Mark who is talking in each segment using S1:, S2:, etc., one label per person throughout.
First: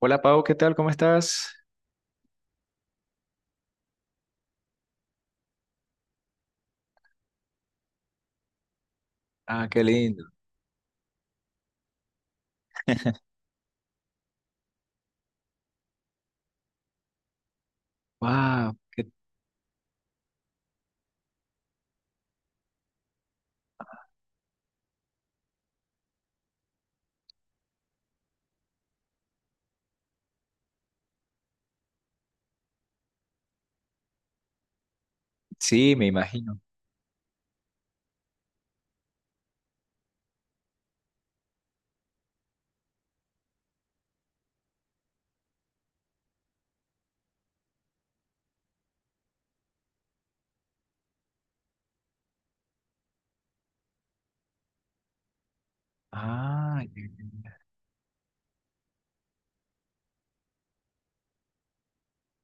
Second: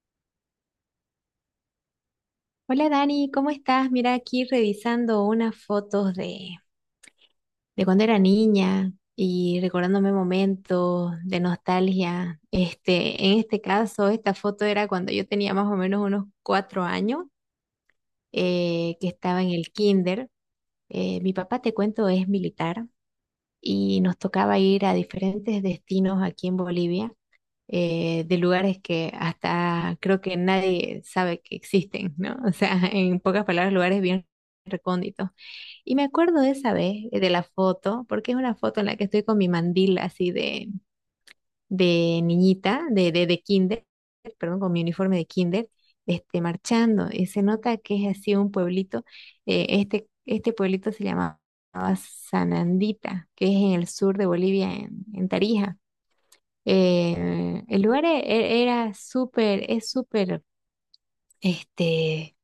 S1: Hola Pau, ¿qué tal? ¿Cómo estás?
S2: Hola Dani, ¿cómo estás? Mira, aquí revisando unas fotos de cuando era niña y
S1: Ah, qué
S2: recordándome
S1: lindo.
S2: momentos de nostalgia. Este, en este caso, esta foto era cuando yo tenía más o menos unos 4 años,
S1: Wow,
S2: que estaba en el kinder. Mi papá, te cuento, es militar y nos tocaba ir a diferentes destinos aquí en Bolivia, de lugares que hasta creo que nadie sabe que existen, ¿no? O sea, en pocas palabras, lugares bien recónditos.
S1: sí,
S2: Y me
S1: me
S2: acuerdo de
S1: imagino.
S2: esa vez, de la foto, porque es una foto en la que estoy con mi mandil así de niñita, de kinder, perdón, con mi uniforme de kinder, este, marchando. Y se nota que es así un pueblito. Este pueblito se llamaba Sanandita, que es en el sur de Bolivia, en Tarija.
S1: Ah, ya, ya, ya.
S2: El lugar era súper, es súper, este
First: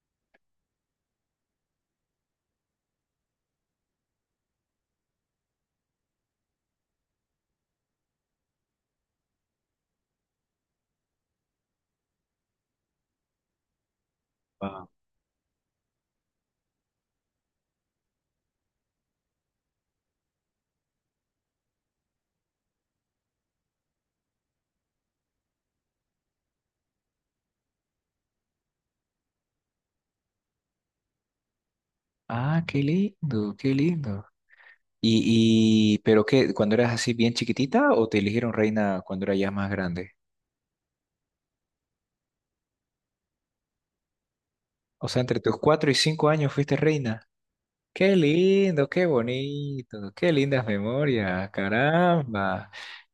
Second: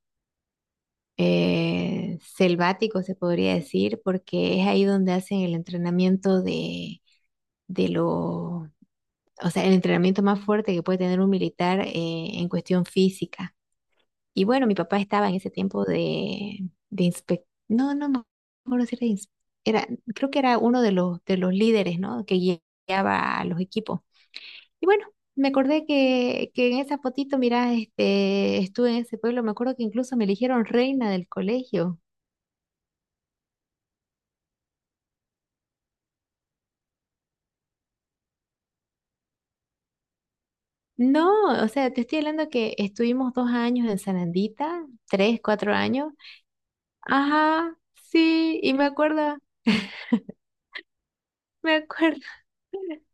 S2: selvático, se podría decir, porque es ahí donde hacen el entrenamiento de lo, o sea, el entrenamiento más fuerte que puede tener un militar en cuestión física. Y bueno, mi
S1: Guau.
S2: papá estaba en ese tiempo no, no me acuerdo si era, era, creo que era uno de los, líderes, ¿no? Que guiaba a los equipos. Y bueno, me acordé que en esa fotito, mira, este, estuve en ese pueblo, me acuerdo que incluso me eligieron reina del colegio.
S1: Ah, qué lindo, qué lindo. Y, pero qué, ¿cuando eras así bien chiquitita o te eligieron reina cuando eras ya más grande?
S2: No, o sea, te estoy hablando que estuvimos 2 años en Sanandita,
S1: O sea, entre
S2: tres,
S1: tus
S2: cuatro
S1: cuatro y
S2: años.
S1: cinco años fuiste reina.
S2: Ajá,
S1: Qué
S2: sí,
S1: lindo, qué bonito, qué lindas memorias,
S2: me acuerdo.
S1: caramba.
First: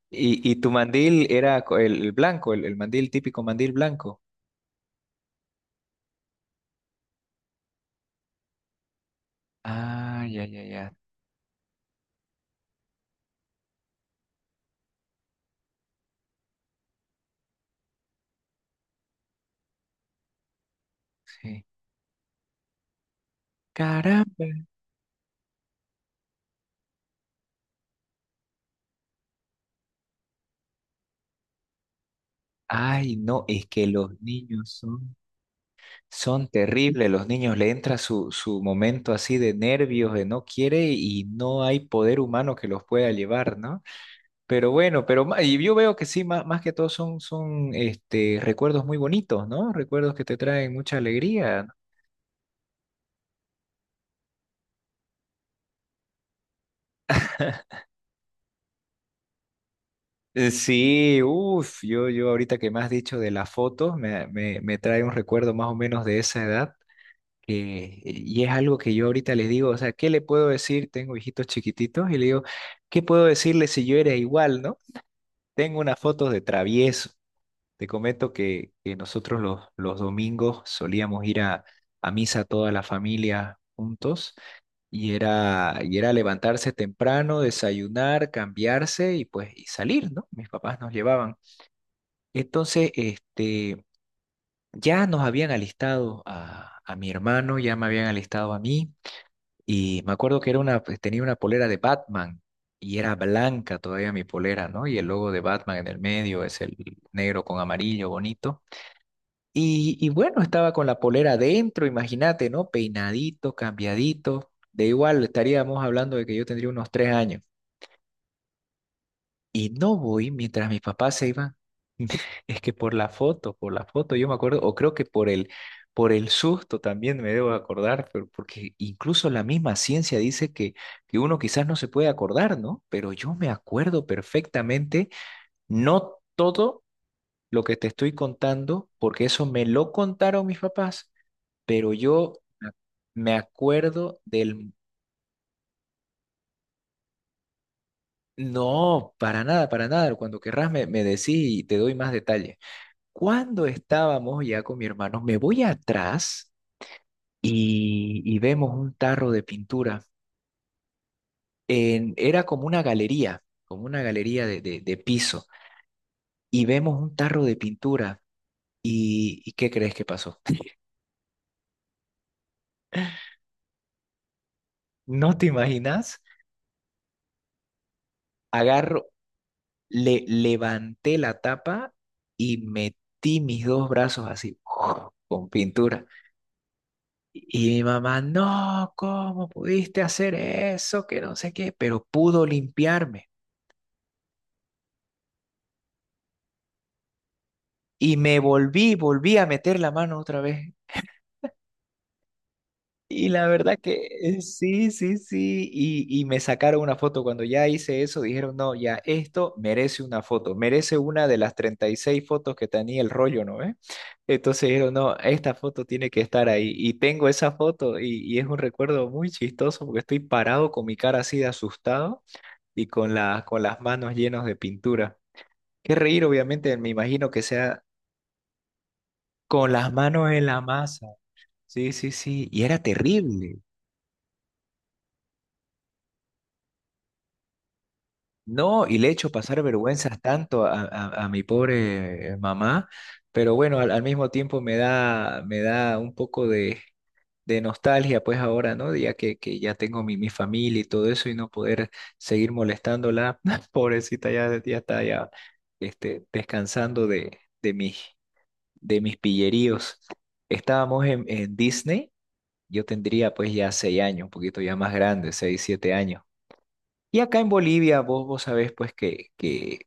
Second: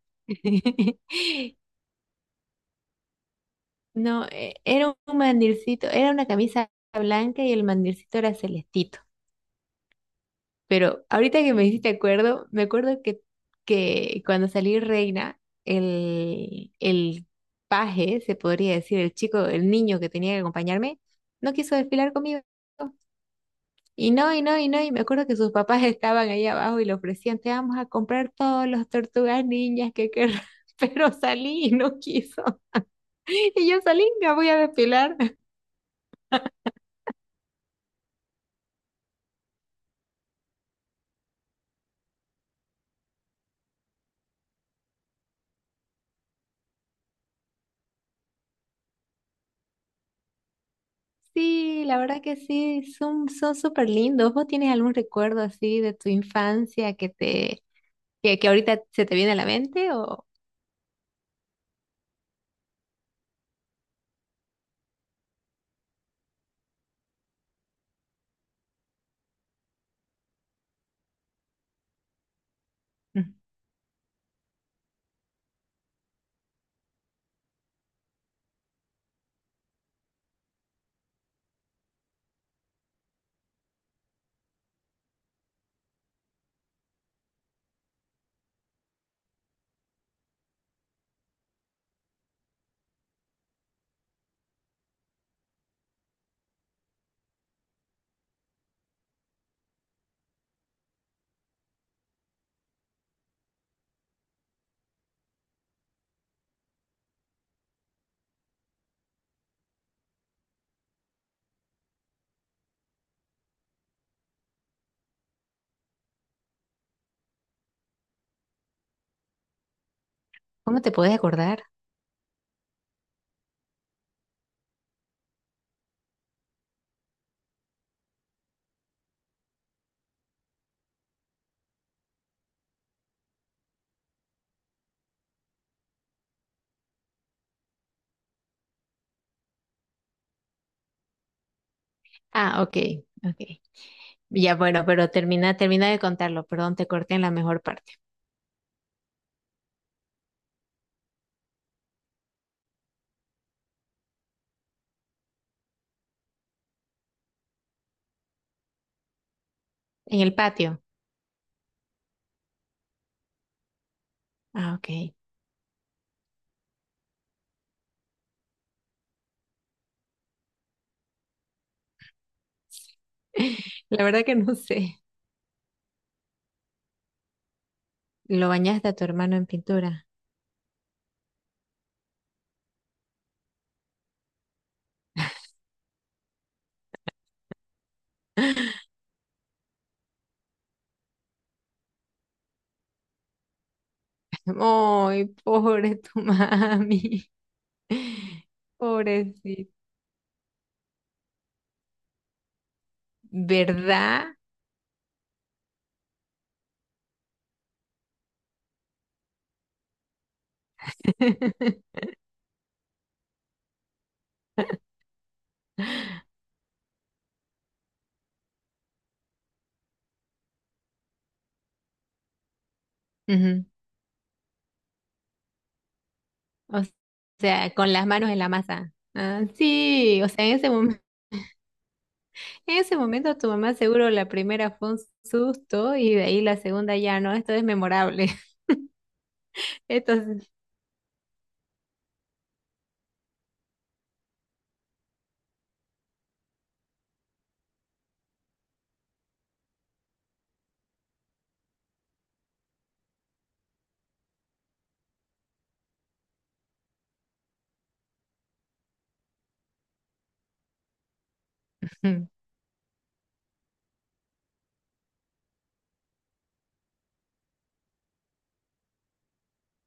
S1: Y tu mandil era el blanco, el mandil típico mandil blanco.
S2: No, era un mandilcito, era una camisa blanca y el mandilcito era celestito.
S1: Ah, ya, ya, ya.
S2: Pero ahorita que me hiciste acuerdo, me acuerdo que cuando salí reina, el paje, se podría decir, el chico, el niño que tenía que acompañarme, no
S1: Sí.
S2: quiso desfilar conmigo. Y no, y
S1: Caramba.
S2: no, y no, y me acuerdo que sus papás estaban ahí abajo y le ofrecían, te vamos a comprar todos los tortugas niñas que querrás, pero salí y no quiso.
S1: Ay, no, es
S2: Y yo
S1: que
S2: salí,
S1: los
S2: me voy a
S1: niños
S2: depilar.
S1: son, terribles, los niños le entra su momento así de nervios, de no quiere y no hay poder humano que los pueda llevar, ¿no? Pero bueno, y yo veo que sí, más, que todo son recuerdos muy bonitos, ¿no? Recuerdos que te traen mucha alegría, ¿no?
S2: Sí, la verdad que sí, son, son súper lindos. ¿Vos tienes algún recuerdo así de tu infancia que ahorita se te viene a la mente o
S1: Sí, uff, yo ahorita que me has dicho de las fotos, me trae un recuerdo más o menos de esa edad. Que- y es algo que yo ahorita les digo, o sea, ¿qué le puedo decir? Tengo hijitos chiquititos y le digo, ¿qué puedo
S2: mm,
S1: decirle si yo era igual, no? Tengo unas fotos de travieso. Te comento que nosotros los domingos solíamos ir a misa toda la familia juntos y era levantarse temprano, desayunar, cambiarse y pues y salir, ¿no? Mis papás nos llevaban. Entonces, ya nos habían alistado a mi hermano, ya me habían alistado a mí. Y me acuerdo que era una, pues, tenía una polera de Batman y era blanca todavía mi polera, ¿no? Y el logo de Batman en el medio es el negro con amarillo bonito. Y bueno, estaba con la polera adentro, imagínate, ¿no? Peinadito, cambiadito. De igual estaríamos hablando de que yo tendría unos 3 años. Y no voy mientras mis
S2: cómo te puedes
S1: papás se iban.
S2: acordar?
S1: Es que por la foto, yo me acuerdo, o creo que por el susto también me debo acordar, pero porque incluso la misma ciencia dice que uno quizás no se puede acordar, ¿no? Pero yo me acuerdo perfectamente, no todo lo que te estoy contando, porque eso me lo contaron mis papás, pero yo
S2: Ah,
S1: me
S2: ok,
S1: me
S2: ok.
S1: acuerdo
S2: Ya
S1: del...
S2: bueno, pero termina de contarlo, perdón, te corté en la mejor parte.
S1: No, para nada, para nada. Cuando querrás me decís y te doy más detalle. Cuando estábamos ya con mi hermano, me voy atrás y vemos un tarro de pintura.
S2: En el patio.
S1: Era como una galería de,
S2: Ah,
S1: de-
S2: ok.
S1: de piso. Y vemos un tarro de pintura. ¿Y qué crees que pasó?
S2: La verdad que no sé.
S1: ¿No te imaginas?
S2: ¿Lo bañaste a tu
S1: Agarro,
S2: hermano en pintura?
S1: le levanté la tapa y metí mis dos brazos así, con pintura. Y mi mamá, no, ¿cómo pudiste hacer eso? Que no sé qué, pero pudo limpiarme.
S2: Ay, pobre tu mami.
S1: Y me volví a
S2: Pobrecito.
S1: meter la mano otra vez. Y la verdad que
S2: ¿Verdad?
S1: sí, sí, sí. Y me sacaron una foto. Cuando ya hice eso, dijeron, no, ya esto merece una foto. Merece una de las treinta y seis fotos que tenía el rollo, ¿no? ¿Eh? Entonces dijeron, no, esta foto tiene que estar ahí. Y tengo esa foto y es un recuerdo muy chistoso porque estoy parado con mi cara así de asustado y con la, con
S2: Ujú.
S1: las manos llenas de pintura. Qué reír, obviamente,
S2: O
S1: me imagino que
S2: sea,
S1: sea
S2: con las manos en la masa. Ah,
S1: con las
S2: sí, o
S1: manos en
S2: sea,
S1: la masa. Sí, sí, sí, y
S2: en
S1: era
S2: ese momento tu
S1: terrible.
S2: mamá seguro la primera fue un susto y de ahí la segunda ya no, esto es memorable.
S1: No, y le he hecho pasar vergüenzas
S2: Entonces,
S1: tanto a mi pobre mamá, pero bueno, al mismo tiempo me da un poco de nostalgia, pues ahora, ¿no? Ya que ya tengo mi familia y todo eso y no poder seguir molestándola, pobrecita, ya, ya está ya descansando de mis, de mis pilleríos. Estábamos en Disney,
S2: unos
S1: yo tendría pues ya 6 años, un poquito ya más grande, 6, 7 años. Y acá en Bolivia, vos sabés pues que, que,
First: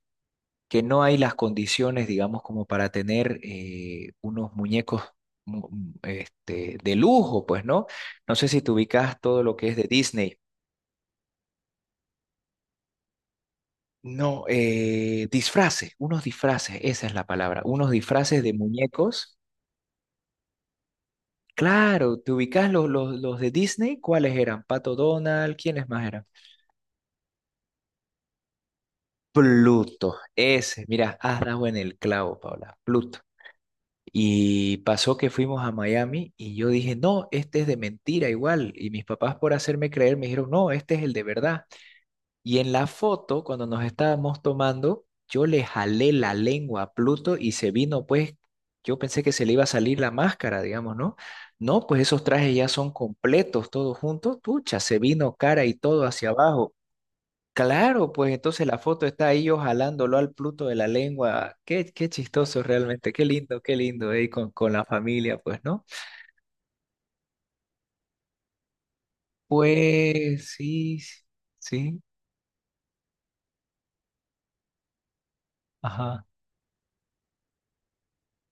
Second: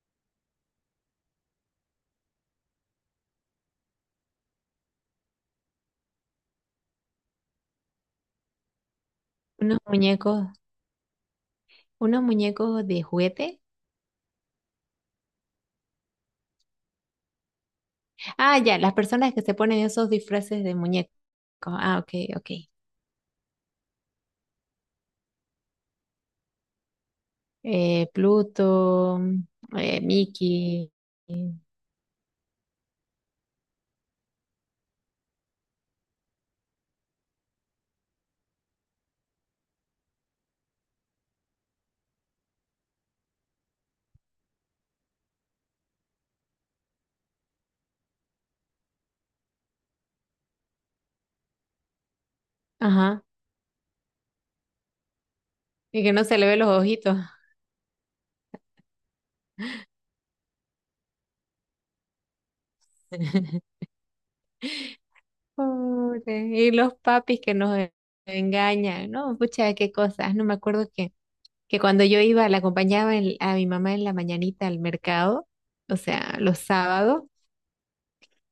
S1: que no hay las condiciones, digamos, como para tener unos muñecos de lujo, pues, ¿no? No sé si te ubicas todo lo que es de Disney.
S2: muñecos, unos muñecos de juguete.
S1: No, disfraces, unos disfraces, esa es la palabra, unos disfraces de
S2: Ah, ya, las personas
S1: muñecos.
S2: que se ponen esos disfraces de muñecos. Ah, ok,
S1: Claro, ¿te
S2: ok.
S1: ubicas los de Disney? ¿Cuáles eran? Pato Donald, ¿quiénes más eran?
S2: Pluto,
S1: Pluto, ese,
S2: Mickey.
S1: mira, has dado en el clavo, Paula, Pluto. Y pasó que fuimos a Miami y yo dije, no, este es de mentira igual. Y mis papás por hacerme creer me dijeron, no, este es el de verdad. Y en la foto, cuando nos estábamos tomando, yo le jalé la lengua a Pluto y se vino, pues, yo pensé que se le iba a salir la máscara, digamos, ¿no? No, pues esos trajes ya son
S2: Ajá.
S1: completos, todos juntos. Pucha, se vino cara y
S2: Y
S1: todo
S2: que no
S1: hacia
S2: se le ve los
S1: abajo.
S2: ojitos.
S1: Claro, pues entonces la foto está ahí yo jalándolo al Pluto de la lengua. Qué chistoso realmente, qué lindo, con, la familia, pues, ¿no?
S2: Pobre, y los papis que nos engañan, ¿no? Pucha, qué cosas. No
S1: Pues
S2: me acuerdo
S1: sí,
S2: que
S1: sí,
S2: cuando yo iba, la acompañaba a mi mamá en la mañanita al mercado, o
S1: ajá,
S2: sea, los sábados.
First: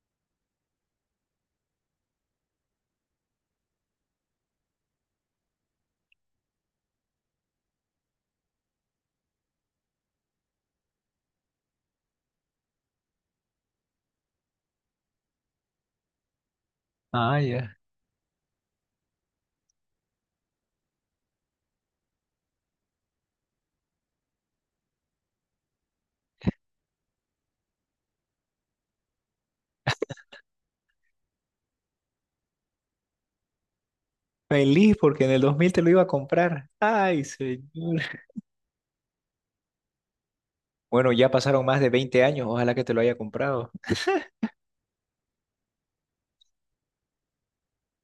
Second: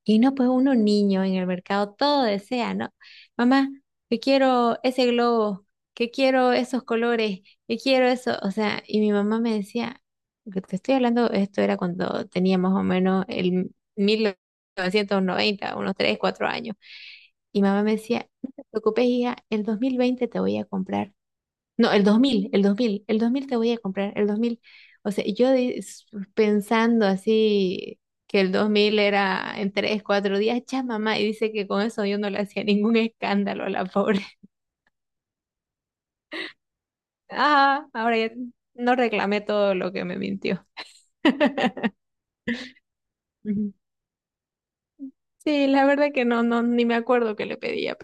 S2: Y no, pues uno niño en el mercado todo desea, ¿no? Mamá, yo quiero ese globo, que quiero esos colores, que quiero eso. O sea, y mi mamá me decía, que te estoy hablando, esto era cuando tenía más o menos el 1990 unos 3, 4 años.
S1: ah,
S2: Y
S1: ya.
S2: mamá me decía, no te preocupes, hija, el 2020 te voy a comprar no, el 2000, el 2000, el 2000 te voy a comprar, el 2000, o sea, yo pensando así que el 2000 era en 3, 4 días, ya mamá, y dice que con eso yo no le hacía ningún escándalo a la pobre.
S1: Feliz porque en el 2000 te lo iba a comprar. Ay, señor.
S2: Ah, ahora ya no reclamé todo lo que me mintió.
S1: Bueno, ya pasaron más de 20 años, ojalá que te lo haya comprado.
S2: Ujú. Sí, la verdad que no, no, ni me acuerdo que le pedía,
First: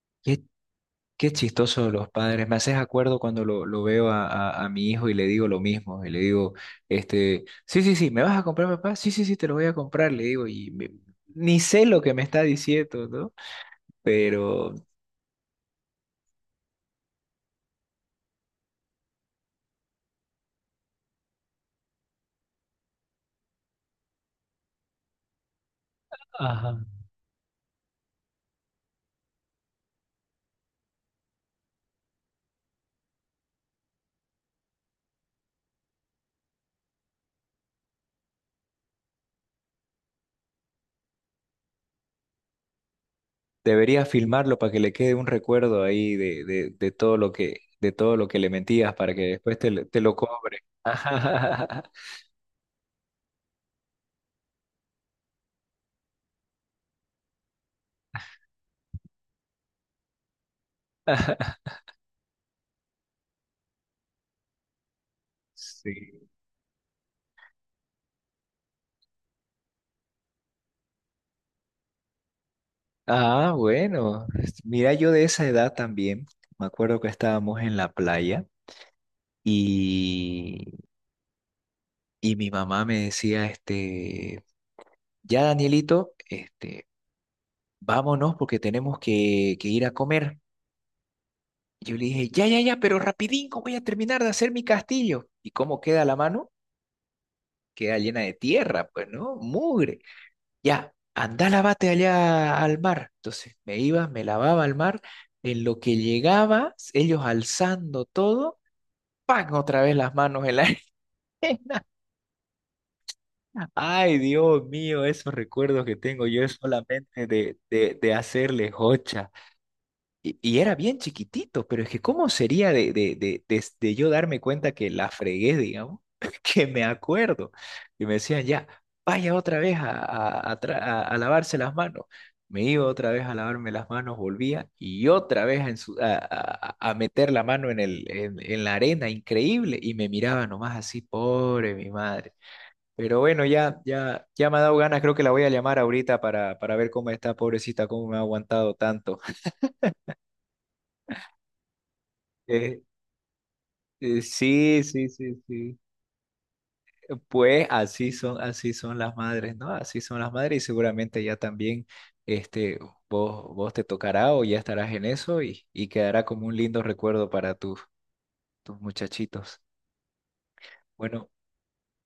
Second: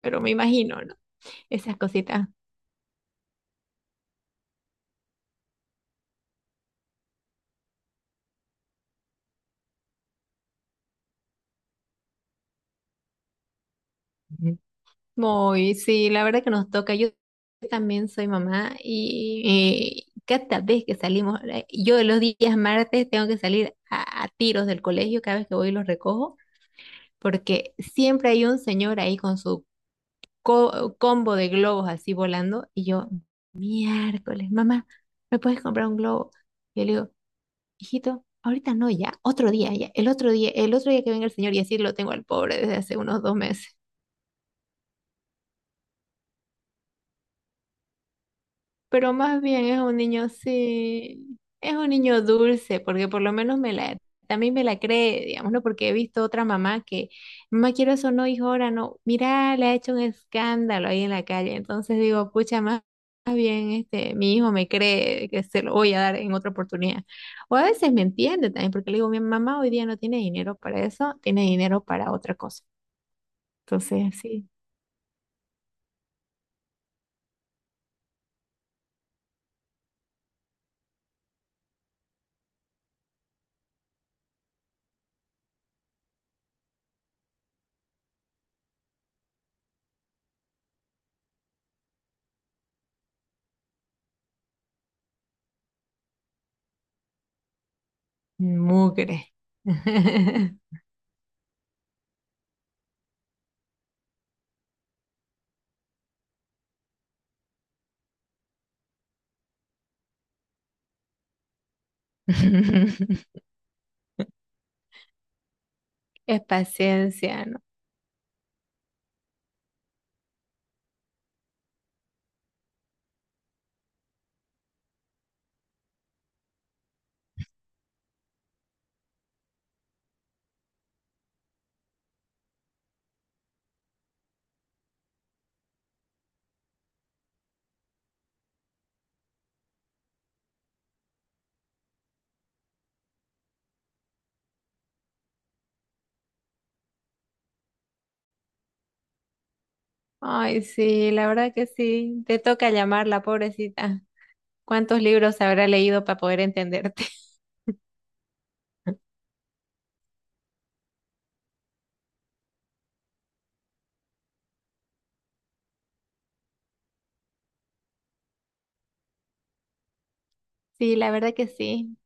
S2: pero me
S1: Qué
S2: imagino, ¿no?
S1: Qué
S2: Esas
S1: chistoso los
S2: cositas.
S1: padres. Me haces acuerdo cuando lo veo a mi hijo y le digo lo mismo. Y le digo, sí, sí, sí, ¿me vas a comprar, papá? Sí, sí, sí, te lo voy a comprar. Le digo, ni sé lo que me está diciendo, ¿no? Pero,
S2: Muy, sí, la verdad que nos toca. Yo también soy mamá y cada vez que salimos, yo los días martes tengo que salir a tiros del colegio cada vez que voy y los recojo,
S1: Ajá.
S2: porque siempre hay un señor ahí con su combo de globos así volando y yo, miércoles, mamá, ¿me puedes comprar un globo? Y yo le digo, hijito, ahorita no, ya, otro día, ya, el otro día que venga el señor y así lo tengo al pobre desde hace unos 2 meses.
S1: debería filmarlo para que le quede un recuerdo ahí de todo lo que, de todo lo que le mentías
S2: Pero
S1: para que
S2: más
S1: después
S2: bien es un
S1: te lo
S2: niño,
S1: cobre.
S2: sí, es un niño dulce, porque por lo menos también me la cree, digamos, ¿no? Porque he visto otra mamá que, mamá, quiero eso, no, hijo, ahora no, mira, le ha hecho un escándalo ahí en la calle, entonces digo, pucha, más bien, este, mi hijo me cree que se lo voy a dar
S1: Sí.
S2: en otra oportunidad. O a veces me entiende también, porque le digo, mi mamá hoy día no tiene dinero para eso, tiene dinero para otra cosa.
S1: Ah,
S2: Entonces,
S1: bueno.
S2: sí,
S1: Mira, yo de esa edad también, me acuerdo que estábamos en la playa. Y, y mi mamá me decía, ya Danielito, vámonos porque tenemos que ir a comer. Yo le dije, ya, ya, ya, pero rapidín cómo voy a terminar de hacer mi castillo. ¿Y cómo queda la mano? Queda llena de tierra, pues,
S2: mugre.
S1: ¿no? Mugre. Ya, anda, lávate allá al mar. Entonces me iba, me lavaba al mar. En lo que llegaba, ellos alzando todo, ¡pam!, otra vez las manos en la arena. Ay, Dios mío, esos recuerdos que tengo
S2: Es
S1: yo es solamente
S2: paciencia.
S1: de hacerle jocha. Y era bien chiquitito, pero es que ¿cómo sería de yo darme cuenta que la fregué, digamos? Que me acuerdo. Y me decían, ya, vaya otra vez a lavarse las manos. Me iba otra vez a lavarme las manos, volvía y otra vez a, ensu- a meter la mano en la arena, increíble. Y me miraba nomás así, pobre mi madre. Pero bueno, ya, ya, ya me ha dado ganas, creo que la voy a llamar ahorita para ver cómo está, pobrecita, cómo me ha aguantado tanto.
S2: Ay, sí, la verdad que sí. Te toca
S1: Eh,
S2: llamarla, pobrecita.
S1: sí,
S2: ¿Cuántos
S1: sí, sí,
S2: libros habrá
S1: sí.
S2: leído para poder entenderte?
S1: Pues así son las madres, ¿no? Así son las madres y seguramente ya también, este, vos te tocará o ya estarás en eso y quedará como un lindo recuerdo para tus muchachitos.
S2: Sí, la
S1: Bueno,
S2: verdad que sí.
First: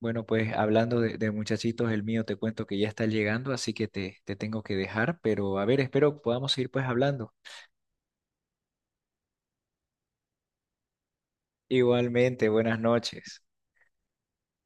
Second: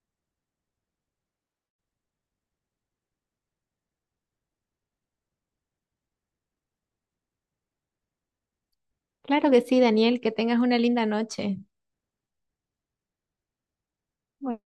S1: bueno, pues hablando de muchachitos, el mío te cuento que ya está llegando, así que te tengo que dejar, pero a ver, espero podamos seguir pues hablando.
S2: Claro que sí, Daniel, que tengas una linda noche.
S1: Igualmente, buenas noches.
S2: Bueno,